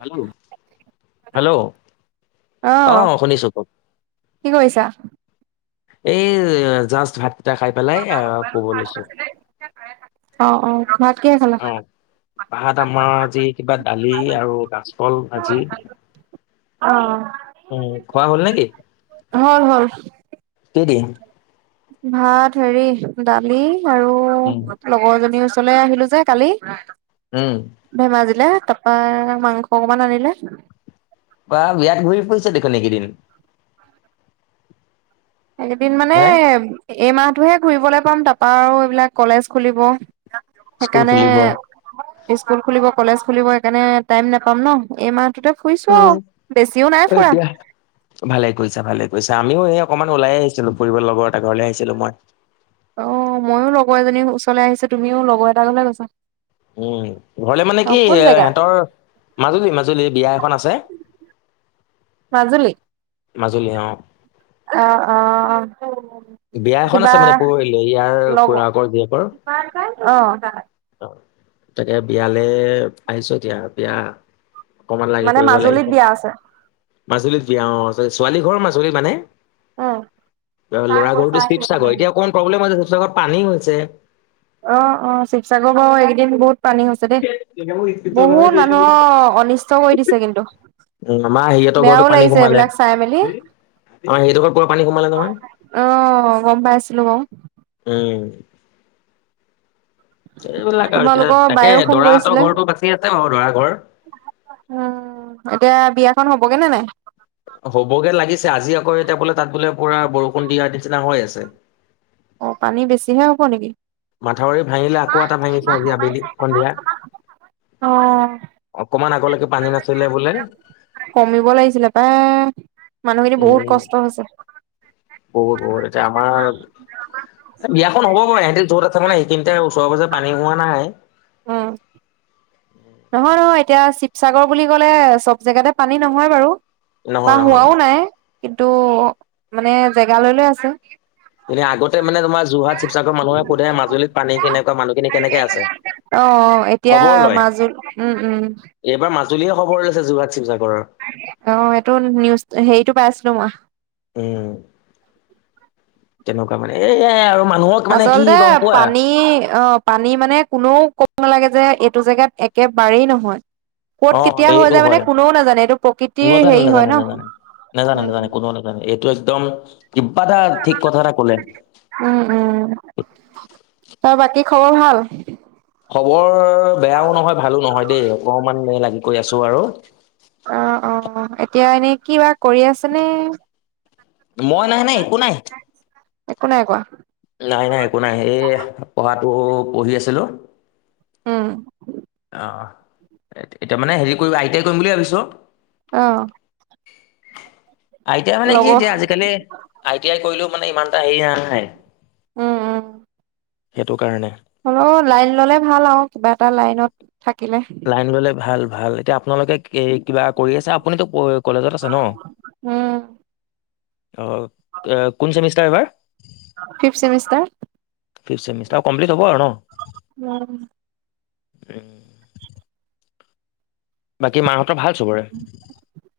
Hello hello. অ অহ, শুনিছো কওক কি কৰিছা? এই জাষ্ট ভাতকেইটা খাই পেলাই আহ শুবো লৈছো। অ অ ভাত কিহে খালা? অঁ ভাত আমাৰ আজি কিবা দালি আৰু কাছকল ভাজি। অহ। উম খোৱা হ'ল নেকি? হ'ল কি দি? ভাত হেৰি দালি আৰু উম লগৰজনীৰ ও ওচৰলে আহিলো যে কালি। উম। ধেমাজিলে, তাৰপা মাংস অকমান আনিলে। বা বিৰাত ঘূৰি ফুৰিছা দেখোন এইকেইদিন। এইকেইদিন মানে হে এই মাহটোহে ঘুৰিবলে পাম তাৰাপা আৰু এইবিলাক কলেজ খুলিব। স্কুল সেইকাৰণে খুলিব স্কুল খুলিব কলেজ খুলিব সেইকাৰণে টাইম নাপাম ন, এই মাহটোতে ফুইছো উম আও বেছিও নাই ফুৰা। এতিয়া ভালে কৰিছা ভালে কৰিছা, আমিও এই অকমান ওলাই আহিছিলো ফুৰিবলে লগৰ এটাৰ ঘৰলে আহিছিলো মই। অ ময়ো লগৰ এজনীৰ ওচৰলে আহিছো, তুমিও লগৰ এটা ঘৰলে গৈছা। উম ঘৰলে মানে কি অ', কোন জেগা এহঁতৰ মাজুলী মাজুলী এই বিয়া এখন আছে। মাজুলী? মাজুলী অহ। অ অ অ। বিয়া এখন কিবা আছে মানে পৰহিলে ইয়াৰ লগ অ', খুৰাকৰ জীয়েকৰ। তাকে বিয়ালে আহিছোঁ এতিয়া। এতিয়া অকমান লাগে মানে কৰিব মাজুলীত লাগিব। বিয়া আছে। মাজুলীত বিয়া অ', ছোৱালী ঘৰ মাজুলী মানে অ', ল'ৰা ঘৰটো শিৱসাগৰ এতিয়া অকণ প্ৰব্লেম হৈছে শিৱসাগৰত পানী হৈছে। অ', অ', শিৱসাগৰ বাৰু এইকেইদিন বহুত পানী হৈছে হৈছে দেই বহুত মানুহৰ অনিষ্ট কৰি দিছে কিন্তু। উম আমাৰ হেৰিহঁতৰ ঘৰতো বেয়াও পানী লাগিছে সোমালে এইবিলাক চাই মেলি আমাৰ হেৰিহঁতৰ ঘৰত পুৰা পানী সোমালে নহয় অ', গম পাইছিলোঁ বাৰু। উম। এইবিলাক আৰু এতিয়া তোমালোকৰ তাকে বায়েও ফোন দৰা হতঁৰ কৰিছিলে। ঘৰৰতো বাচি আছে বাৰু দৰা ঘৰ উম এতিয়া বিয়াখন হ'বগে নে নাই। হ'বগে লাগিছে আজি আকৌ এতিয়া বোলে তাত বোলে পুৰা বৰষুণ দিয়াৰ নিচিনা হৈ আছে। অ', পানী বেছিহে হব নেকি। মাথাউৰি ভাঙিলে আকৌ এটা ভাঙিছে আজি আবেলি সন্ধিয়া। অ', অকমান আগলৈকে পানী নাছিলে বোলে। কমিব লাগিছিলে পায় মানুহখিনি উম বহুত কষ্ট হৈছে। বহুত, বহুত এতিয়া আমাৰ বিয়াখন হ'ব বাৰু ইিহতিৰ য'ত থাক মানে সেইিনিতে ওচৰে পাজৰে পানী হোৱা নাই। উম। নহয়, নহয় এতিয়া শিৱসাগৰ বুলি ক'লে চব জেগাতে পানী নহয় বাৰু। বা নহয় নহয় হোৱাও নাই কিন্তু মানে জেগা লৈ, লৈ আছে। আগতে মানে তোমাৰ যোৰহাট শিৱসাগৰ মানুহে সোধে মাজুলীত পানী কেনেকুৱা মানুহখিনি কেনেকে আছে। অ', এতিয়া খবৰ লয় মাজুলী উম, উম এইবাৰ মাজুলী হে খবৰ লৈছে যোৰহাট শিৱসাগৰৰ। অ', এইটো নিউজ হেৰিতটো পাই আছিলোঁ মই। উম, তেনেকুৱা মানে এই আৰু। মানুহক মানে কি আচলতে গম পোৱা পানী অ' পানী মানে কোনেও ক'ব নালাগে যে এইটো জেগাত একেবাৰেই নহয়। ক'ত অ কেতিয়া হৈ এইটো যায় মানে হয় কোনেও নাজানে এইটো প্ৰকৃতিৰ নাজানে হেৰি হয় নাজানে নাজানে নাজানে ন। নাজানে কোনেও এইটো একদম কিবা এটা ঠিক কথা এটা কলে। উম, উম তাৰ বাকী খবৰ ভাল। খবৰ বেয়াও নহয় ভালো নহয় দেই অকণমান লাগি কৰি আছোঁ আৰু। অ', অ', এতিয়া এনে কি বা কৰি আছে নে। মই নাই, নাই একো নাই। একো নাই কোৱা নাই, নাই একো নাই এই পঢ়াতটো পঢ়ি আছিলোঁ। উম। অ', এতিয়া মানে হেৰি কৰিব আইটাই কৰিম বুলি ভাবিছোঁ। অ'। আই টি আই মানে কি লগৰ এতিয়া আজিকালি আই টি আই কৰিলেও মানে ইমান এটা হেৰি নাই। উম, উম। সেইটো কাৰণে। হ'লেও লাইন ললে ভাল আৰু কিবা এটা লাইনত থাকিলে। লাইন ললে ভাল, ভাল এতিয়া আপোনালোকে কিবা কৰি আছে আপুনিতো কলেজত আছে ন উম অ', কোন চেমিষ্টাৰ হয়? Fifth semester. Fifth semester complete হব আৰু ন। [unintelligible] উম। বাকী মাহহঁতৰ ভাল চবৰে। [inaudible]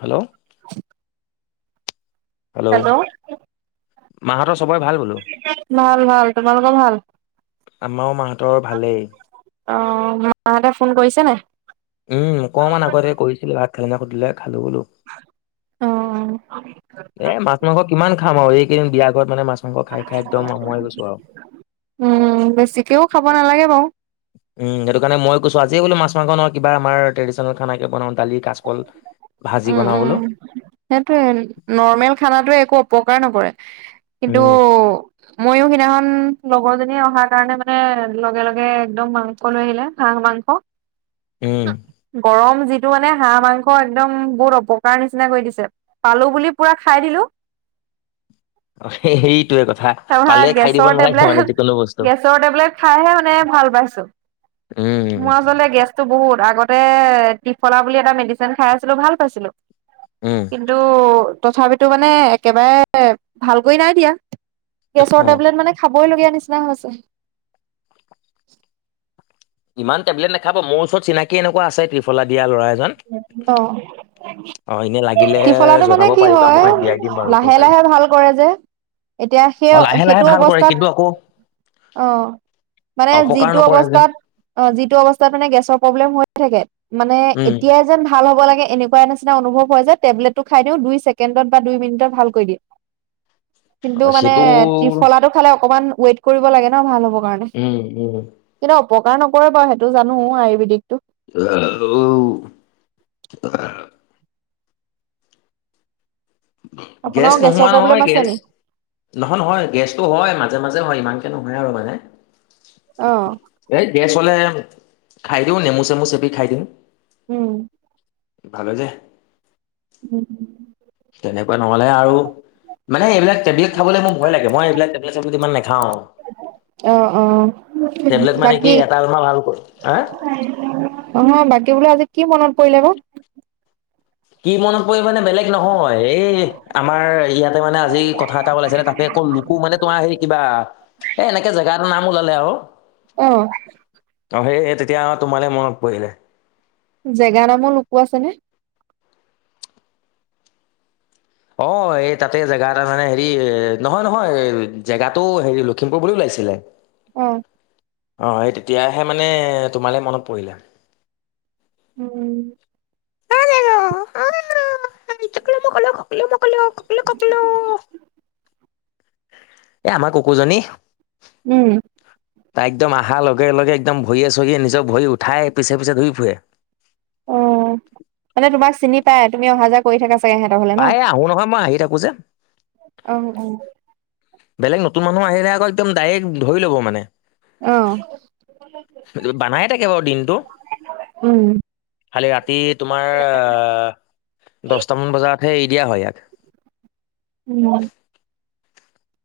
হেল্ল'। হেল্ল'। মাহঁতৰ চবৰে ভাল বোলো। ভাল ভাল তোমালোকৰ ভাল। আমাৰো মাহঁতৰ ভালেই। অ মাহঁতে ফোন কৰিছে নাই। উম অকমান আগতে কৰিছিলো ভাত খালী নাই সুধিলে খালো বোলো। অ [unintelligible] এ মাছ মাংস কিমান খাম আৰু এইকেইদিন বিয়া ঘৰত মানে মাছ মাংস খাই খাই একদম অমুৱাই গৈছো আৰু। উম বেছিকেও খাব নালাগে বাৰু। উম সেইটো কাৰণে মই কৈছো আজি বোলো মাছ মাংস ন কিবা আমাৰ ট্ৰেডিচনেল খানা বনাও দালি কাছ অকল ভাজি বনাও বুলো। সেইটোৱেই নৰ্মেল খানােটোৱে একো অপকাৰ নকৰে কিন্তু উম মইও সিদিনাখন লগৰজনীয়ে অহাৰ কাৰণে মানে লগে লগে একদম মাংস লৈ আহিলে হাঁহ মাংস [inaudible] উম। গৰম যিটো মানে হাঁহ মাংস অ একদম বহুত অপকাৰ নিচিনা কৰি দিছে পালো বুলি পুৰা খাই দিলো অ সেইটোয়ে কথা তাৰপৰা পালে খাই দিব গেছৰ নালাগে টেবলেট মানে যিকোনো বস্তু গেছৰ টেবলেট খাইহে মানে ভাল পাইছো উম মই আঁচলতে গেছ বহুত আগতে ট্ৰিফলা বুলি এটা মেডিচিন খাই আছিলো ভাল পাইছিলো। উম কিন্তু তথাপিতো মানে একেবাৰে ভাল কৰি নাই দিয়া গেছৰ অ টেবলেট মানে খাবই লগীয়া নিচিনা হৈছে ইমান টেবলেট নাখাব মোৰ ওচৰত চিনাকি এনেকুৱা আছে ত্ৰিফলা দিয়া' লৰা এজন অ অ এনে লাগিলে ত্ৰিফলাটো মানে জনাব কি পাৰিবা হয় মই দিয়াই দিম বাৰু কৈ লাহে পেলাই লাহে ভাল কৰে যে এতিয়া সেই অ লাহে লাহে সেইটো ভাল কৰে অৱস্থাত কিন্তু আকৌ অ মানে অপকাৰ যিটো নকৰে যে অৱস্থাত অ যিটো অৱস্থাত মানে গেছৰ প্ৰব্লেম হৈ থাকে মানে উম এতিয়াই যেন ভাল হ'ব লাগে এনেকোৱা নিচিনা অনুভৱ হয় যে টেবলেটটো খাই দিওঁ দুই ছেকেণ্ডত বা দুই মিনিটত ভাল কৰি দিয়ে অ, কিন্তু মানে সেইটো ত্ৰিফলাটো খালে অকমান ৱেইট কৰিব লাগে ন ভাল হ'ব কাৰণে উম উম কিন্তু অপকাৰ নকৰে বাৰু সেইটো জানো আয়ুৰ্বেদিকটো হেল্ল' গেছ আপোনাৰো গেছৰ নহোৱা প্ৰব্লেম নহয় আছে গেছ নি নহয় নহয় গেছটো হয় মাজে মাজে হয় ইমানকে নহয় আৰু মানে অ এ গেছ হলে খাই দিওঁ নেমু চেমু চেপি খাই দিওঁ উম ভাল হৈ যায় উম তেনেকুৱা নহলে আৰু মানে এইবিলাক টেবলেট খাব মোৰ ভয় লাগে মই এইবিলাক টেবলেট চেবলেট ইমান নাখাওঁ অ অ টেবলেট মানে কি এটা তোমাৰ ভাল হা হয় অ হয় বাকী বোলে আজি কি মনত পৰিলে বা কি মনত পৰি মানে বেলেগ নহয় এই আমাৰ ইয়াতে মানে আজি কথা এটা ওলাইছিলে তাতে অক'ল কোব মানে তোমাৰ হেৰি কিবা এ এনেকে জেগা এটা নাম ওলালে আৰু অ অ সেই তেতিয়া তোমালে মনত পৰিলে জেগা নামো লোকো আছে নে অ এই তাতে জেগা এ তটা মানে হেৰি নহয় নহয় জেগাতটোও হেৰি লখিমপুৰ বুলিও ওলাইছিলে অ অঁ এই তেতিয়াহে মানে তোমালৈ মনত পৰিলে উম অ [unintelligible] এ আমাৰ কুকুৰজনী উম তাই একদম অহাৰ লগে লগে একদম ভৰিয়ে চৰিয়ে নিজৰ ভৰি উঠাই পিছে পিছে ঘূৰি ফুৰে অ মানে তোমাক চিনি পাই তুমি অহা যোৱা কৰি থকা চাগে সিহঁতৰ হলে ন প্ৰায়ে আহো নহয় মই আহি থাকো যে অ অ বেলেগ নতুন মানুহ আহিলে আকৌ, একদম ডাইৰেক্ট ধৰি ল'ব মানে। অ', বানাইে থাকে বাৰু দিনটো। উম, খালী ৰাতি তোমাৰ, দহটামান বজাতহে, এৰি দিয়া হয় ইয়াক। উম।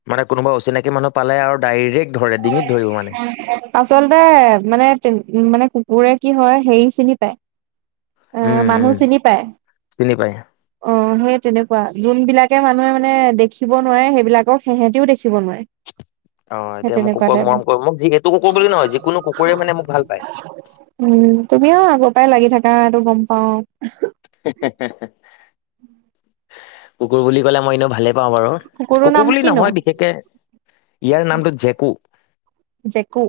মানে কোনোবা অচিনাকি মানুহ পালে আৰু ডাইৰেক্ট ধৰে, ডিঙিত ধৰিব মানে। আচলতে মানে, মানে কুকুৰে কি হয়, হেৰি চিনি পায়। আহ, উম মানুহ উম চিনি পায়। চিনি পায়। অঁ সেই তেনেকুৱা যোনবিলাকে মানুহে মানে দেখিব নোৱাৰে সেইবিলাকক সেহেঁতিও দেখিব নোৱাৰে অ সেই এতিয়া মোক তেনেকুৱা কুকুৰক টাইপৰ মৰম কৰে ম যি এইটো কুকুৰ বুলি নহয় যিকোনো কুকুৰে মানে মোক ভাল পায় উম তুমিও আগৰ পৰাই লাগি থাকা এইটো গম পাওঁ। হে হে কুকুৰ বুলি কলে মই ইনো ভালে পাওঁ পাওঁ বাৰু কুকুৰটোৰ কুকুৰ নাম বুলি কিনো? নহয় বিশেষকে ইয়াৰ নামটো জেকু জেকু।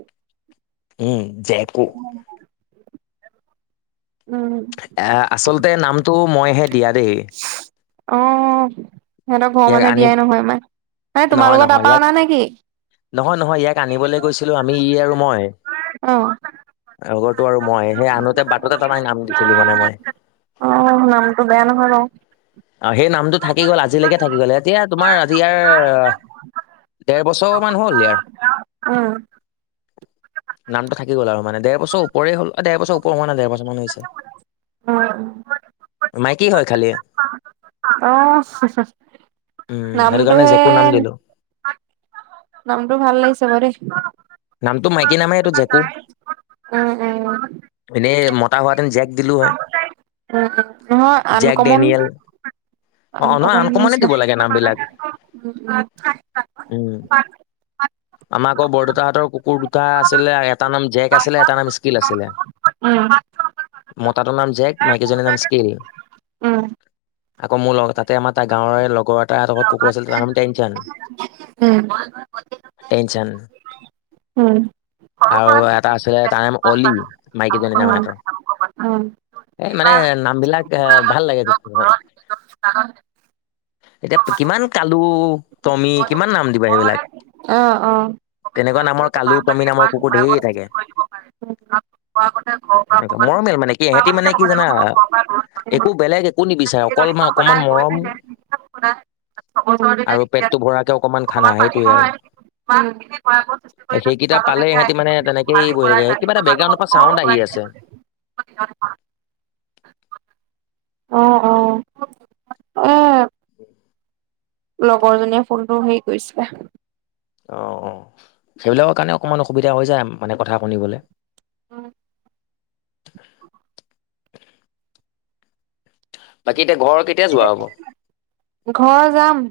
উম, জেকো। উম। এ, আচলতে, নামটো মইহে দিয়া দেই। অ', সিহঁতক ঘৰৰ মানুহে, দিয়াই নহয় আমাক। মানে তোমালোকৰ নহয়-নহয়, তাৰপা ইয়াক, অনা নেকি? নহয়-নহয়, ইয়াক আনিবলৈ গৈছিলো, আমি ই আৰু মই। অ। আগৰতো আৰু মই, সেই আনোতে বাটতে তাক, নাম দিছিলো মানে মই। অ', নামটো বেয়া নহয় বাৰো। অ', সেই নামটো থাকি গ'ল, আজিলৈকে থাকি গ'ল। এতিয়া তোমাৰ, আজি ইয়াৰ, ডেৰ বছৰমান হ'ল ইয়াৰ। উম। নামটো থাকি গ'ল আৰু মানে দে বছৰওপৰেই হল এ ডেৰ বছৰওপৰ হোৱা নাই, ডেৰ বছৰ মান হৈছে। অ। মাইকী হয়, খালী। অ', উম সেইটো নামটো কাৰণে হে জেকু নাম দিলো নামটো ভাল লাগিছে বাও দেই। নামতটো মাইকী নামহে এইটো জেকো। উম, উম, উম, এনেই মতা হোৱা হেতেন, জেক দিলো হয় নহয়, আন জেক কমন। ডেনিয়েল অ আন অ নহয় কমন আনকমনে নিচিনা দিব লাগে নাম বিলাক উম উম উম, আম আক' বৰ দেওতাহতৰ কুকুৰ দুটা আছিলে, এটা নাম জেক আছিলে, এটা নাম স্কিল আছিলে। উম, মতাটোৰ নাম জেক, মাইকী জনিৰ নাম স্কিল। আকৌ মোৰ লগ, তাতে আমাৰ গাঁৱৰ লগৰ এটা হেতৰ ঘৰত কুকুৰ আছিল, তাৰ নাম টেনশ্যান। টেনচন [unintelligible] উম। আৰু এটা আছিলে, তাৰ নাম অলি, মাইকীজনী নাম হেতৰ। উম, এই মানে, নাম বিলাক এ, ভাল লাগে [unintelligible] এতিয়া, কিমান কালু, টমি, কিমান নাম দিবা এইবিলাক। অ', কালু টমি নামৰ অ',। কুকুৰ ধেৰ থাকে [inaudible] [unintelligible] নমেল মানে, কি ইহঁতি মানে কি জানা, একো বেলেগ একো নিবিচাৰে, অকল [unintelligible] অকমান মৰম আৰু পেটটো ভৰাকে অকণমান খানা, সেইটোৱে আৰু। উম। সেইকেই পালেই ইহঁতি মানে, তেনেকেই বহি থাকে। কিবা এটা বেগ্ৰাউণৰ পৰা চাউড, আহি আছে। অ', অ', অ', লগৰজনীয়ে ফোনটো হেৰি কৰিছিলে। অ', অ', সেইবিলাকৰ কাৰণে অকণমান অসুবিধা হৈ যায় মানে কথা শুনিবলে। উম', বাকী এতিয়া ঘৰ কে ঘৰ যাম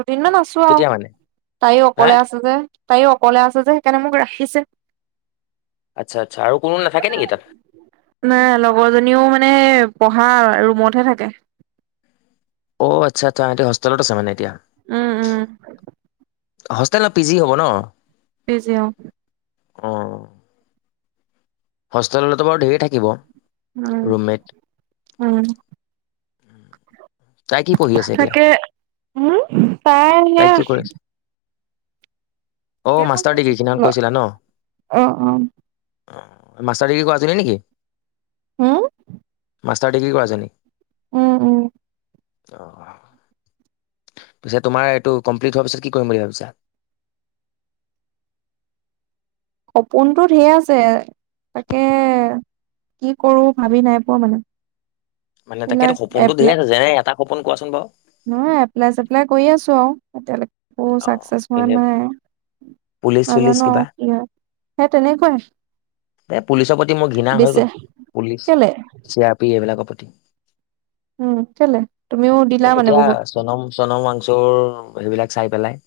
দুদিনমান আছো। কেতিয়া মানে তাইও হা অকলে আছে, যে তাইও অকলে আছে, যে সেইকাৰণে মোক ৰাখিছে। আচ্ছা-আচ্ছা, আৰু কোনো নাথাকে নেকি, তাত?। নাই লগৰজনীও মানে, পঢ়া ৰুমতহে থাকে। অ', আচ্ছা-আচ্ছা, হেতি হোষ্টেলত আছে মানে এতিয়া। উম, উম। হোষ্টেল ন', পি জি হ'ব ন'?। পি জি উম। অ', হোষ্টেল হলেটো বাৰু ধেৰ থাকিব। উম', ৰুমমেট উম তাই কি পঢ়ি আছে এতিয়া তাকে উম তাই হেয়া কি কৰি আছে অ', মাষ্টাৰ ডিগ্ৰী কেইদিনাখন অ', কৈছিলা ন অ', হম, অ', মাষ্টাৰ ডিগ্ৰী কৰা আছিলে নেকি হুম! [inaudible] মাষ্টাৰ ডিগ্ৰী কৰাইছে নি? [inaudible] উম-উম। [inaudible] অ! পিছে তোমাৰ এইটো কমপ্লিট হোৱাৰ পিছত কি কৰিম বুলি ভাবিছা? [inaudible] সপোনটো ধেৰ আছে। তাকে কি কৰো ভাবি নাই পোৱা মানে? [inaudible] মানে তাকেটো এইবিলাক সপোনটো ধেৰ এপ্লাই আছে। যেনে এটা সপোন কোৱা চোন বাৰু? [unintelligible] নহয় এপ্লাই-চেপ্লাই কৰি আছো আৰু এতিয়ালৈকে [unintelligible] [inaudible] অ চাকছেচ হোৱা এনে নাই। পুলিচ চুলিচ নাজানো কিবা আৰু কি হয়? সেই তেনেকুৱাই [unintelligible] এই পুলিচৰ প্ৰতি মোৰ ঘৃণা হৈ দিছে গ'ল। পুলিচ, কেলে চি আৰ পি এইবিলাকৰ প্ৰতি। [inaudible] উম! কেলে? তুমিও দিলা মানে বহুত? [inaudible] চনৰ মাংসোৰ সেইবিলাক চাই পেলাই। [inaudible]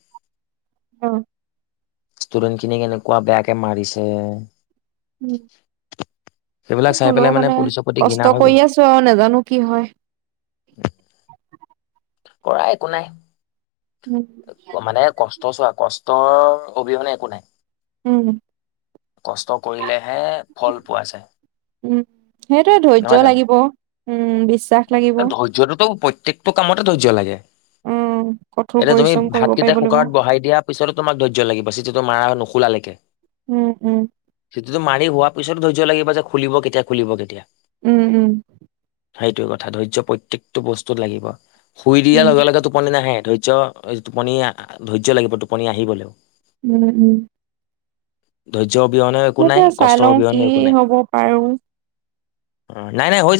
অঁ [inaudible] ষ্টুডেন্টখিনি কেনেকুৱা বেয়াকে মাৰিছে। [unintelligible] উম! সেইবিলাক চাই হলেও পেলাই মানে পুলিচৰ প্ৰতি ঘৃণা কষ্ট হৈ গ'ল কৰি আছ [inaudible] আছোঁ আৰু নাজানো কি হয়? [inaudible] কৰা একো নাই। উম মানে কষ্ট [inaudible] কষ্ট চোৱা কষ্টৰ অবিহনে একো নাই। [inaudible] উম! [unintelligible] কষ্ট কৰিলেহে ফল পোৱা যায়। [inaudible] উম! সেইটোৱেই নহয় ধৈৰ্য্য জানো? লাগিব। উম! বেছি [unintelligible] ধৈৰ্য্যটোতো প্ৰত্যেকটো কামতে ধৈৰ্য্য লাগে। উম [inaudible] কঠোৰ এতিয়া তুমি পৰিশ্ৰম কৰিব ভাতকেইটা পাৰিব লাগিব কুকাৰত বহাই দিয়া [inaudible] তাৰ পিছতো তোমাৰ ধৈৰ্য্য লাগিব। চিটিটো মাৰা নোখলালৈকে। [inaudible] উম-উম। [inaudible] চিটিটো মাৰি হোৱাৰ পিছতো ধৈৰ্য্য লাগিব যে খুলিব কেতিয়া, খুলিব কেতিয়া। [unintelligible] উম-উম! [inaudible] সেইটোৱেই কথা। ধৈৰ্য প্ৰত্যেকটো বস্তুত লাগিব। শুই উম দিয়াৰ লগে-লগে টোপনি নাহে ধৈৰ্য [inaudible] [inaudible] টোপনি ধৈৰ্য লাগিব টোপনি আহিবলৈও। উম-উম! [inaudible] ধৈৰ্য অবিহনে একো সেইটোৱে নাই। চাই কষ্টৰ লওঁ কি অবিহনে একো নাই। [inaudible] হব পাৰো। অঁ! নাই-নাই হৈ যাব [inaudible]